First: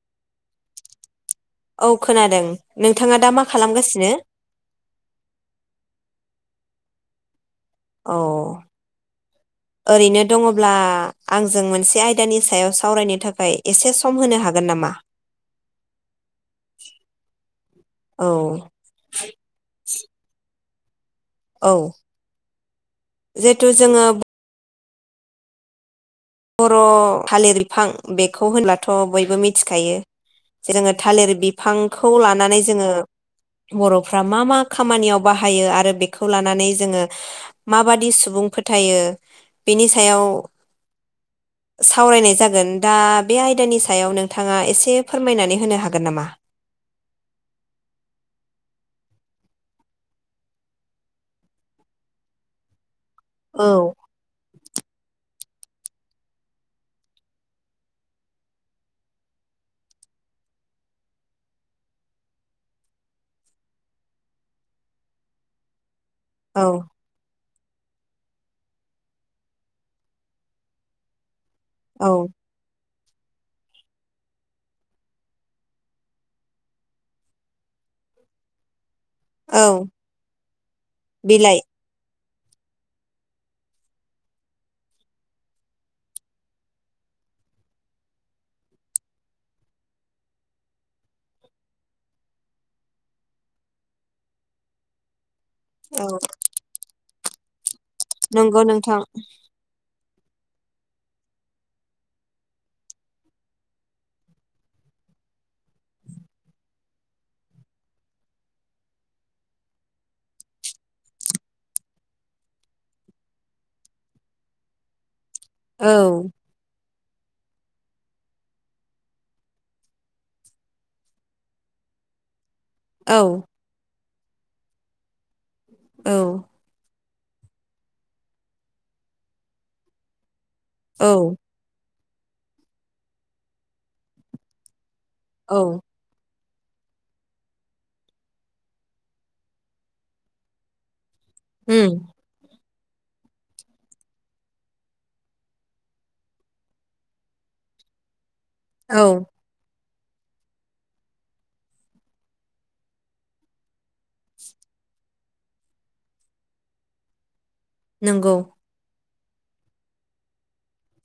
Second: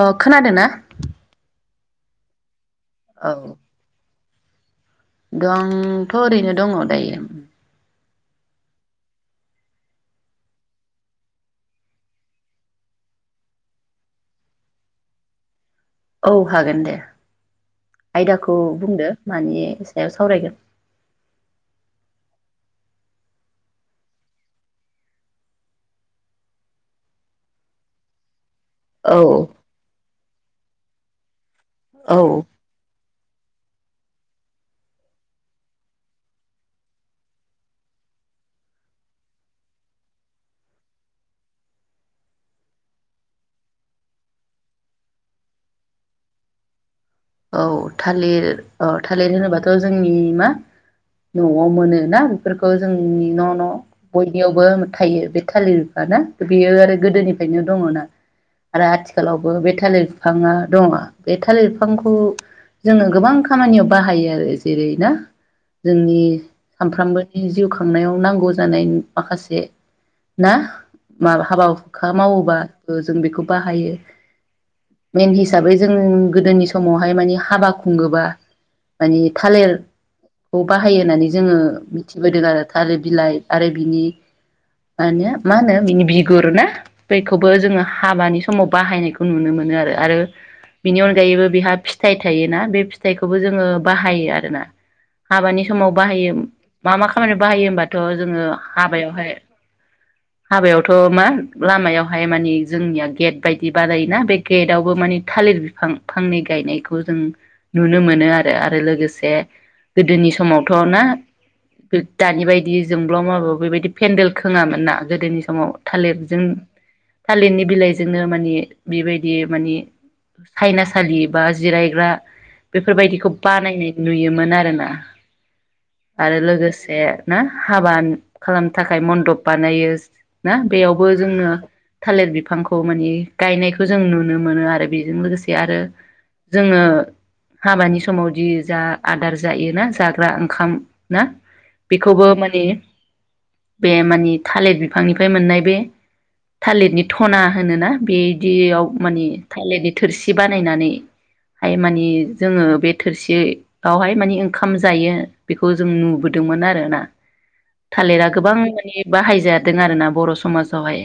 अ खोनादो ना? औ खोनादों। नोंथाङा दा मा खालामगासिनो? दंथ ओरैनो दङ दायो। औ ओरैनो दङब्ला आंजों मोनसे आयदानि सायाव सावरायनो थाखाय एसे सम होनो हागोन नामा? औ हागोन दे औ आयदाखौ बुंदो मानि सायाव सावरायगोन? औ जिहेतु जोंङो बर थालिर बिफां बेखौ खौ होनब्लाथ औ बयबो मिथिखायो जोंङो थालिर बि फांखौ औ लानानै जोंङो बरफ्रा मा मा खामानियाव बाहायो आरो बेखौ लानानै जोंङो माबादि सुबुं फोथायो बिनि सायाव सावरायनाय जागोन दा बे आयदानि सायाव नोंथाङा एसे फोरमायनानै होनो हागोन नामा? औ थालिर अ थालिर होनोबाथ जोंनि मा नआव मोनो ना बेफोरखौ जों जोंनि न न औ बयनियावबो थायो बे थालिर बिफां ना बेयो आरो गोदोनिफ्रायनो दंङ ना आरो आथिखालावबो बे थालिर बिफाङा दंङ बे थालिर बिफां खौ जोंङो गोबां खामानियाव बाहायो आरो जेरै ना जोंनि औ सामफ्रामबो नि जिउ खांनायाव नांगौ जानाय माखासे ना माबा हाबा हुखा औ मावोबा ओ जों बेखौ बाहायो मेन हिसाबै जों गोदोनि सम समावहाय माने हाबा खुंङोबा माने थालेर औ खौ बाहायो होननानै जोंङो बिलाइ मिथिबोदों आरो थालेर बिलाइ आरो बिनि माने मा होनो बिनि बिगुर ना बेखौबो जोंङो हाबानि समाव बाहायनायखौ नुनो मोनो आरो आरो बिनि अनगायैबो बेहा फिथाइ थायोना बे फिथाइखौबो जोंङो बाहायो आरोना हाबानि समाव औ बाहायो मा मा खामानि बाहायो होमबा थ जोंङो नंगौ नोंथां हाबायावहाय हाबायावथ मा लामायावहाय माने जोंनिया गेट बायदि बानायोना बे गेटआवबो माने थालिर बिफां फांनै गायनायखौ जों नुनो मोनो आरो आरो लोगोसे गोदोनि समावथ ना दानि बायदि जोंब्लाव माब्लाव बेबायदि पेन्देल खोङामोन ना गोदोनि समाव औ थालिरजों थालिरनि बिलाइजोंनो मानि बेबायदि मानि सायनासालि बा जिरायग्रा बेफोरबायदिखौ औ बानायनाय नुयोमोन आरोना आरो औ लोगोसे ना हाबा खालामनो थाखाय मन्दप बानायो ना बेयावबो औ जोंनो थालिर बिफांखौ माने गायनायखौ जों नुनो मोनो आरो बे जों लोगोसे आरो औ जोङो हाबानि समावदि जा आदार जायोना जाग्रा ना उम बेखौबो माने बे माने थालिर बिफांनिफ्राय मोननाय बे थालिरनि थना होनोना बे दियाव औ माने थालिरनि थोरसि बानायनानै हाय मानि जोङो बे थोरसियावहाय माने ओंखाम जायो बेखौ जों नुबोदोंमोन आरोना। थालिरा नंगौ गोबां माने बाहायजादों आरो ना बर समाजावहाय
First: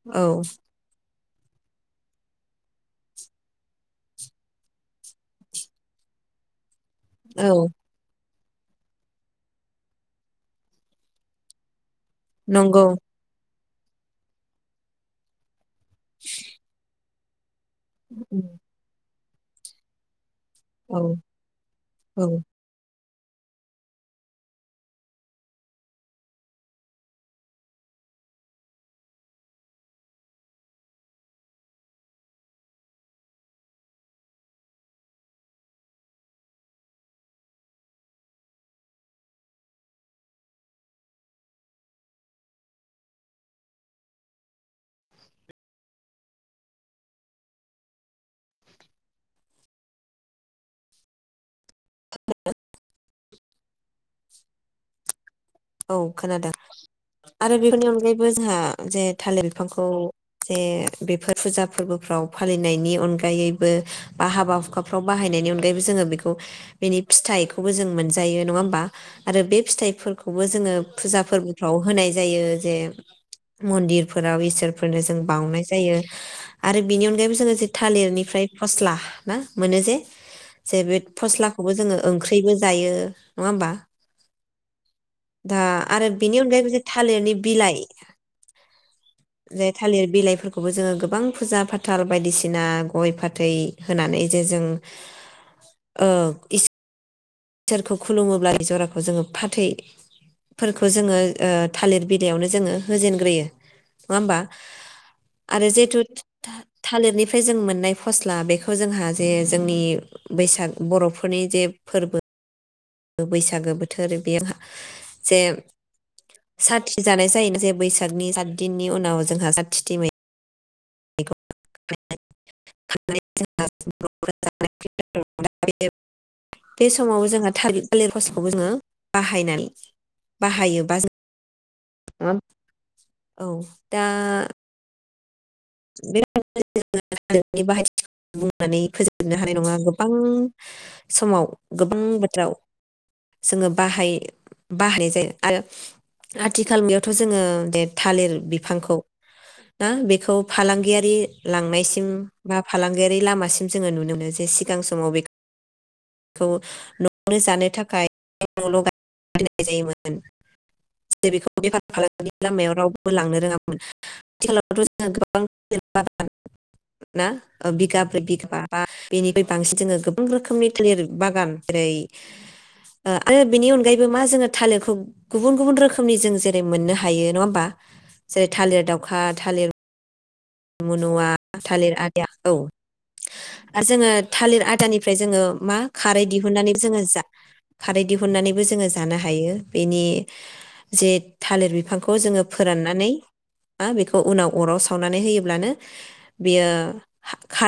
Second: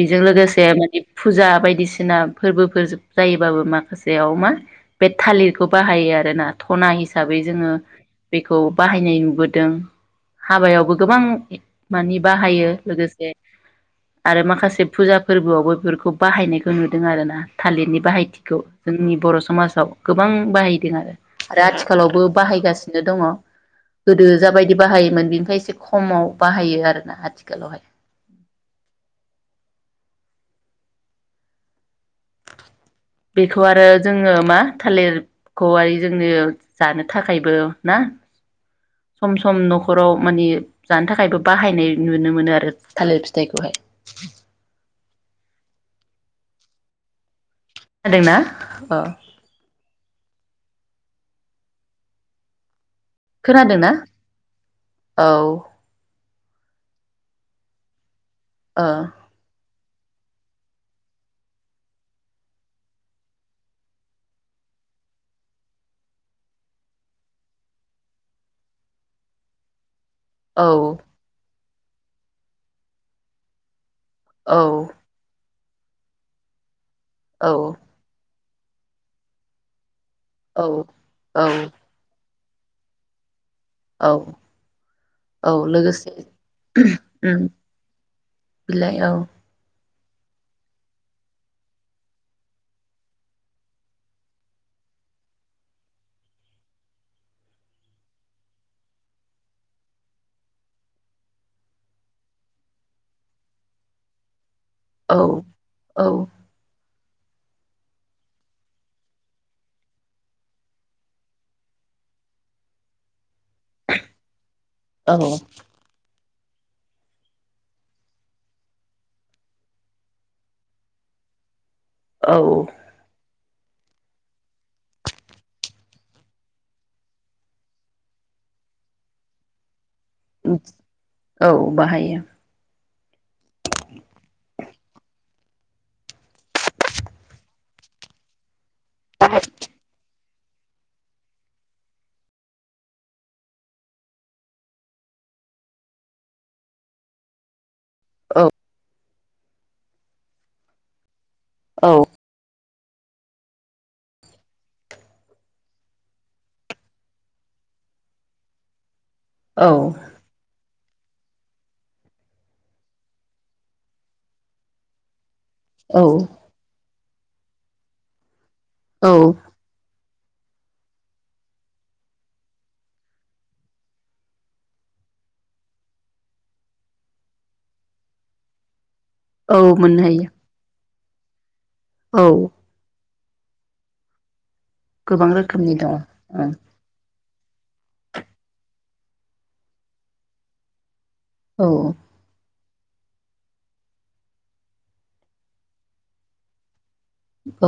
बेजों औ लोगोसे माने फुजा बायदिसिना फोर्बोफोर जायोबाबो माखासे याव मा बे थालिरखौ बाहायो आरोना। थना हिसाबै औ जोङो बेखौ बाहायनाय नुबोदों हाबायावबो गोबां मानि बाहायो नंगौ लोगोसे आरो माखासे फुजा फोर्बोआवबो बेफोरखौ बाहायनायखौ नुदों आरोना। ना थालिरनि उम बाहायथिखौ नि बर समाजाव गो बां बाहायदों आरो औ आरो आथिखालावबो औ बाहायगासिनो दङ गोदो जाबायदि बाहायोमोन बेनिफ्राय एसे खमाव बाहायो आरोना आथिखालावहाय। बेखौ आरो जोङो मा थालिरखौहाय जोंनो जानो थाखायबो ना सम सम नखराव मानि जानो थाखायबो बाहायनाय नुनो मोनो आरो थालिर फिथाइखौहाय। खोनादोंना? अ [unintelligible] खोनादोंना? औ औ खोनादों आरो बेफोरनि अनगायै बो जोंहा जे थालिर बिफांखौ जे बेफोर फुजा फोरबोफ्राव फालिनायनि अनगायैबो बा हाबा हुखाफ्राव बाहायनायनि अनगायैबो जोङो बेखौ बेनि फिथाइखौबो जों मोनजायो नङा होमबा आरो बे फिथाइफोरखौ बो जोङो ओ फुजा फोरबो फ्राव होनाय जायो जे मन्दिर फा फोराव औ इसोरफोरनो जों बावनाय जा जायो आरो बेनि अनगायैबो औ जोङो जे थालिरनिफ्राय फस्ला ना मोनो जे जे बे औ औ फस्लाखौबो जोङो ओं ख्रिबो जायो। नङा होमबा? औ औ दा आरो लोगोसे बेनि अनगायै थालिरनि उम बिलाइ बिलाइ औ बे थालिर बिलाइफोरखौबो जोङो गोबां फुजा फाथाल बायदिसिना गय फाथै होनानै जे जों ओ इस इसोरखौ खुलुमोब्ला जराखौ जोङो फाथैफोरखौ जोङो थालिर बिलाइयावनो जोङो होजेनग्रोयो नङा होमबा? औ आरो जिहेथु औ था- थालिरनिफ्राय जों मोननाय फस्ला बेखौ जोंहा जे जोंनि बैसाग बर'फोरनि जे फोरबो। बैसागो बोथोर बेयाव औ जे साथि जानाय जायो जे बैसागनि सात दिननि उनाव जोंहा साथथिथि मै औ [unintelligible] बे समाव जोंहा थालिर थालिर खसखौबो जोङो बाहायनानै बाहायोबा जों औ बाहायो। नङा होमबा? औ दा [unintelligible] नानै फोजोबनो हानाय नङा गोबां समाव गोबां बोथोराव जोङो बाहाय बाहाय जायो आरो आथिखालनियावथ' जोङो दे। थालिर औ बिफांखौ ना बेखौ फालांगियारि औ लांनायसिम बा फालांगियारि लामासिम जोङो नुनो मोनो जे सिगां समाव बे खौ न'आवनो जानो थाखाय न' औ [unintelligible] जायोमोन। [unintelligible] बेखौ बेफार फालांगिनि लामायाव रावबो लांनो रोङामोन आथिखालावथ' जों गोबां औ [unintelligible] ना बिगाब्रै बिगाबा बा औ बेनिफाय बांसिन जोङो गोब बां रोखोमनि थालिर बागान जेरै ओ आरो बेनि अनगायैबो मा जोङो थालिरखौ गुबुन गुबुन रोखोमनि जों जेरै मोननो हायो नङा होमबा जेरै थालिर दाव औ मोननो हायो। मुनुवा आ थालिर औ आदिया खौ आरो जोङो थालिर आथ थियानिफ्राय गोबां जोङो रोखोमनि मा दङ खारै दिहुननानैबो जोङो जा खारै दिहुननानैबो जोङो जानो हायो बेनि जे औ थालिर बिफांखौ जोङो फोराननानै ना बेखौ उनाव अराव सावनानै होयोब ब्लानो बियो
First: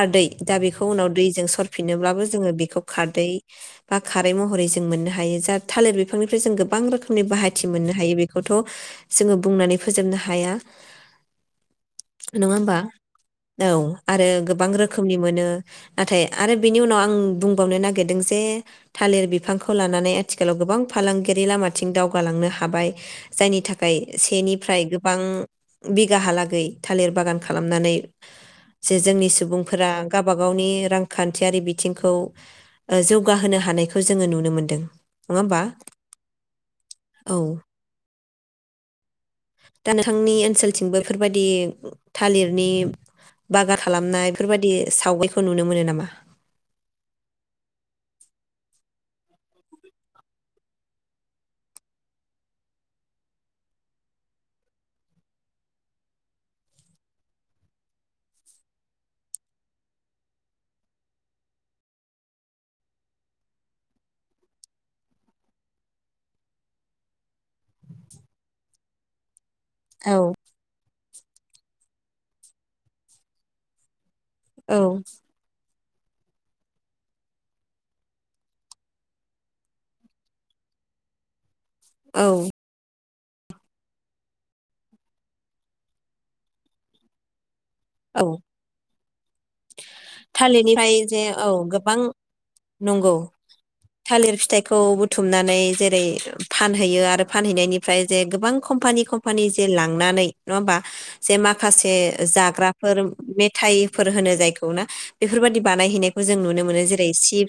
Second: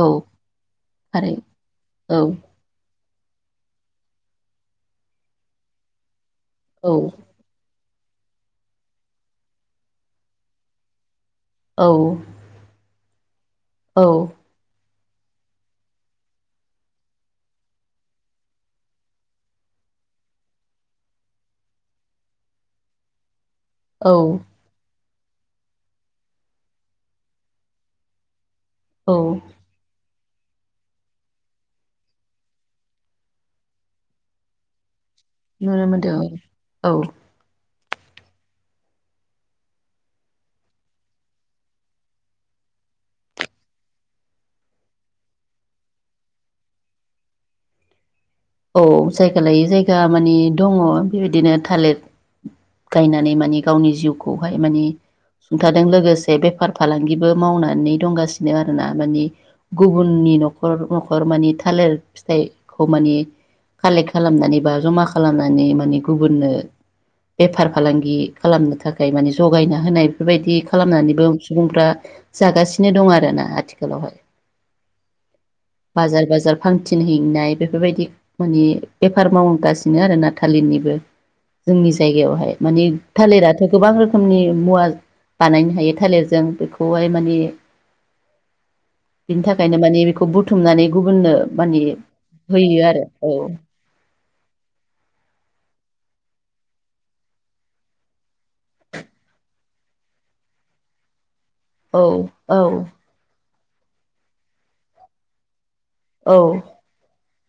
औ दा बेखौ उनाव थारै दैजों औ सरफिनोब्लाबो जोङो बेखौ खारदै बा खारै महरै जों मोननो हायो जा थालिर बिफांनि फ्राय जों गोबां औ रोखोमनि बाहायथि मोन हायो बेखौथ' जोङो बुंनानै फोजोबनो हाया। औ नङा होमबा? औ आरो गोबां रोख खोमनि मोनो नाथाय आरो बिनि उनाव आं बुंबावनो नागिरदों जे थालिर बिफांखौ लानानै आथिखालाव गोबां फालांगियारि लामाथिं दावगालांनो हाबाय। जायनि थाखाय औ सेनिफ्राय गोब बां बिगाहालागै था लिर बागान खालामनानै जे औ जोंनि सुबुंफोरा गाबा गावनि रांखान्थियारि बिथिंखौ जौगाहोनो हानायखौ जोङो नुनो मोनदों। नङा होमबा नुनो मोनदो औ दा नोंथांनि ओनसोलथिंबो बेफोरबादि थालिरनि बागा खालामनाय बेफोरबादि सावगारिखो नुनो मोनो नामा? औ जायगा लायै जायगा माने दङ बेबायदिनो थालेर गायनानै माने गावनि जिउखौहाय माने सुंथादों लोगोसे बेफार फालांगिबो मावनानै दंगासिनो आरोना माने गुबुननि न'खर न'खर माने थालिर फिथाइखौ माने कालेक खालामनानै बा जमा खालामनानै माने गुबुननो बेफार फालांगि खालामनो थाखाय माने जगायना होनाय औ बेफोरबायदि खालामनानै गोब सुबुंफ्रा जागासिनो दं आरो ना आथिखालावहाय औ बाजार बाजार फांथिन हैनाय बेफोरबायदि माने बेफार मावगासिनो आरो ना थालिरनिबो जोंनि औ जायगायावहाय माने थालिराथ' गोबां रोखोमनि मुवा बानायनो हायो थालिरजों बेखौहाय माने औ बिनि थाखायनो माने बेखौ बुथुमनानै थालिरनिफ्राय जे गुबुननो औ माने गोबां होयो आरो नंगौ थालिर फिथाइखौ बुथुमनानै जे रै फानहैयो आरो फानहैनायनिफ्राय जे गोबां कम्पानि कम्पानि जे लांनानै नङा होमबा? जे माखासे औ जाग्रा औ मेथाइफोर होनो जायखौ ना बेफोरबादि बानायहैनायखौ जों औ नुनो मोनो जेरै-सिप स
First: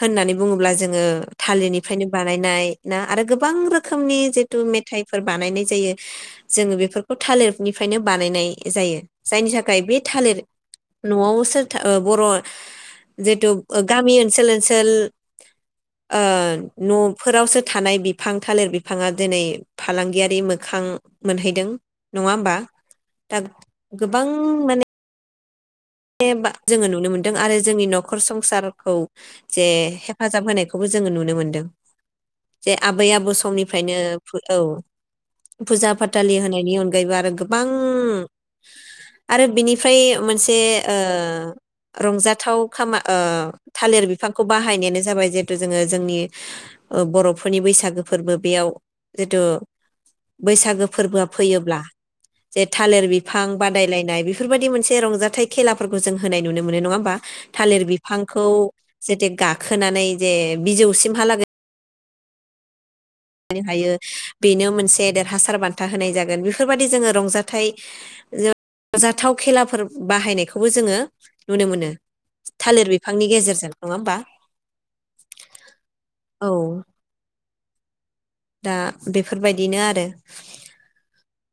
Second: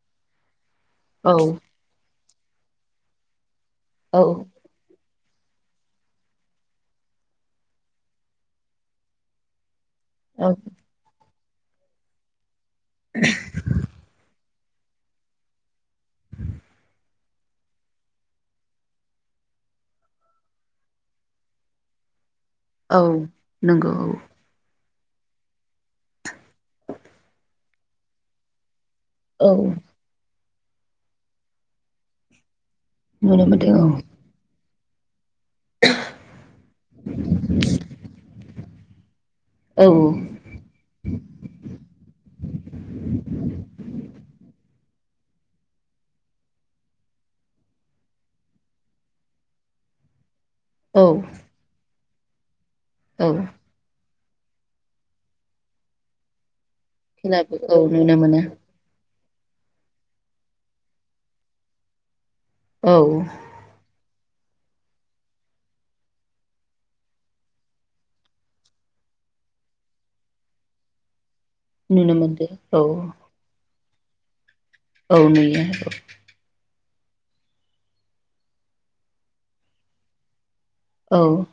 होननानै बुङोब्ला जों ङो औ थालिरनिफ्रायनो बानायनाय ना आरो गोबां रो खोमनि औ जिथु मेथाइ फोर बानायनाय जायो जोङो बेफोरखौ थालिरनिफ्रायनो बानायनाय जायो। जाइनि थाखाय बि थालिर औ न'आव। सोरथो ओ बर'। जेतु ओ गामि ओनसोल ओन सोल ओ न'फोरावसो थानाय बिफां थालिर बिफाङा दिनै फालांगियारि मोखां मोनहैदों नङा होमबा। औ दा नों गोबां माने। बे बा जोङो नुनो मोनदों आरो जोंनि न'खर संसारखौ। औ जे हेफाजाब होनाय। खौबो जोङो नुनो मोनदों। जे आबै आबौ नुनो मोनदों औ समनिफ्रायनो फ्रुऔ। फुजा फाथालि होनायनि अनगायैबो आरो गोबां। आरो औ बिनिफ्राय मोनसे। ओ रंजाथाव खामा ओ थालिर बिफांखौ बाहायनायानो जाबाय जिहेथु जोङो जोंनि ओ बर'फोरनि बैसागो फोरबो बेयाव जितु। बैसागो औ फोरबोआ फैयोब्ला। जे थालिर औ बिफां बादायलायनाय बि फोरबायदि मोनसे रंजाथाइ। खेलाफोरखौ जों होनाय नुनो मो मोनो नङा होमबा खेलाबो औ थालिर नुनो मोनो बिफांखौ। जेते गाखोनानै जे बिजौसिमहालागै औ [unintelligible] हायो। बेनो मोनसे देरहासार बान्था होनाय जागोन बेफोरबायाददि जोङो रंजाथाइ रंजाथाव खेलाफोर बाहायनायखौबो जोङो नुनो मोनो मोनदो औ थालिर बिफांनि गेजेरजों नङा ओमबा। औ नुयो। औ दा बेफोरबायदिनो आरो औ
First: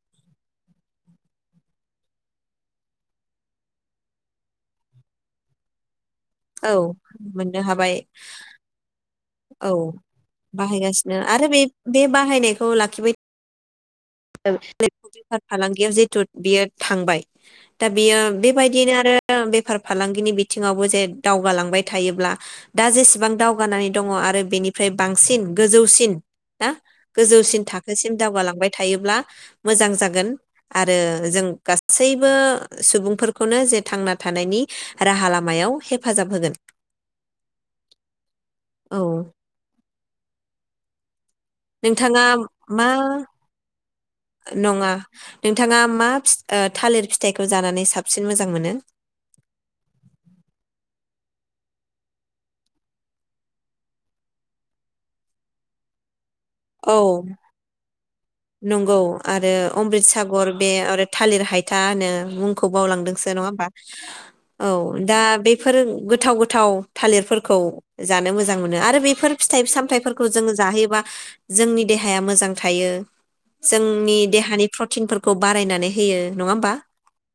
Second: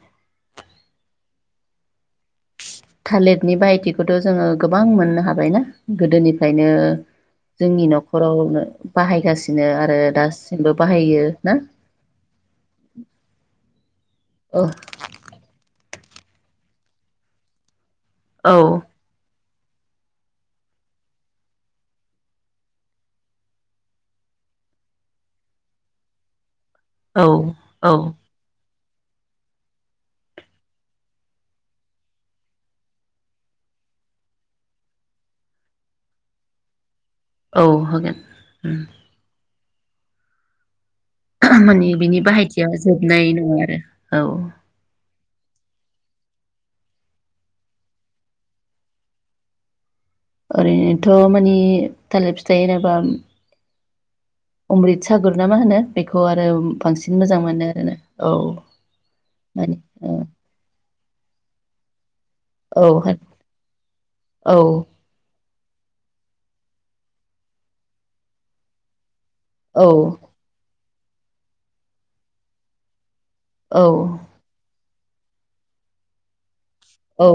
थालिरनि बाहायथिखौथ' जोङो गोबां मोननो हाबायना? गोदोनिफ्रायनो औ मोननो जोंनि हाबाय न'खरावनो बाहायगासिनो औ आरो दासिमबो बाहायगासिनो बाहायो आरो ना? बे बे बाहायनायखौ लाखिबाय औ [unintelligible] बेफार फालांगियाव जे थुथ बियो थांबाय। दा बियो औ बेबायदिनो आरो बेब फार फालांगिनि बिथिङावबो जे दावगालांबाय थायोब्ला दा जेसेबां दावगानानै दङ आरो बेनिफ्राय बांसिन गोजौसिन ना औ गोजौसिन औ थाखोसिम दावगालांबाय थायोब्ला मोजां जागोन आरो जों गासैबो सुबुंफोरखौनो जे थांना थानायनि राहा लामायाव हेफाजाब होगोन। औ होगोन उम औ माने बिनि नोंथाङा बाहायथिया मा जोबनाय नङा आरो औ। नङा नोंथाङा मा फि ओ थालिर फिथाइखौ जानानै साबसिन मोजां मोनो? ओरैनोथ' मानि थालिर फिथाइ होनाबा अमृत सागर ना मा होनो बेख खौ आरो औ बांसिन मोजां मोनो औ नंगौ आरो माने अमृत औ सागर बे आरो थालिर हायथा होनो। मुंखौ औ बावलांदोंसो नङा ओमबा औ दा बेफ फोर गोथाव गोथाव थालिरफोरखौ जानो मोजां मोनो आरो बेफोर फिथाइ औ सामथायाइफोरखौ जोङो जाहैयोबा जोंनि देहाया मोजां थायो। जोंनि देहानि प्रटिनफोरखौ बारायनानै होयो नङा ओमबा? औ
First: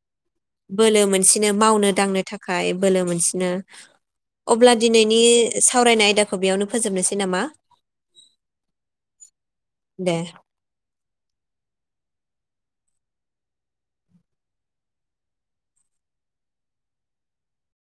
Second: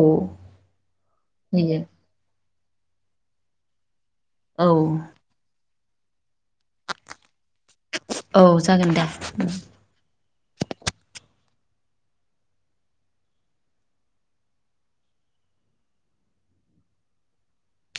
बोलो मोनसेनो होयो मावनो दांनो थाख खाय बोलो मोनसिनो। अब्ला औ दिनैनि सावरायनाय आयदाख खौ बेयावनो फोजोबनोसै नामा औ जागोन दा दे?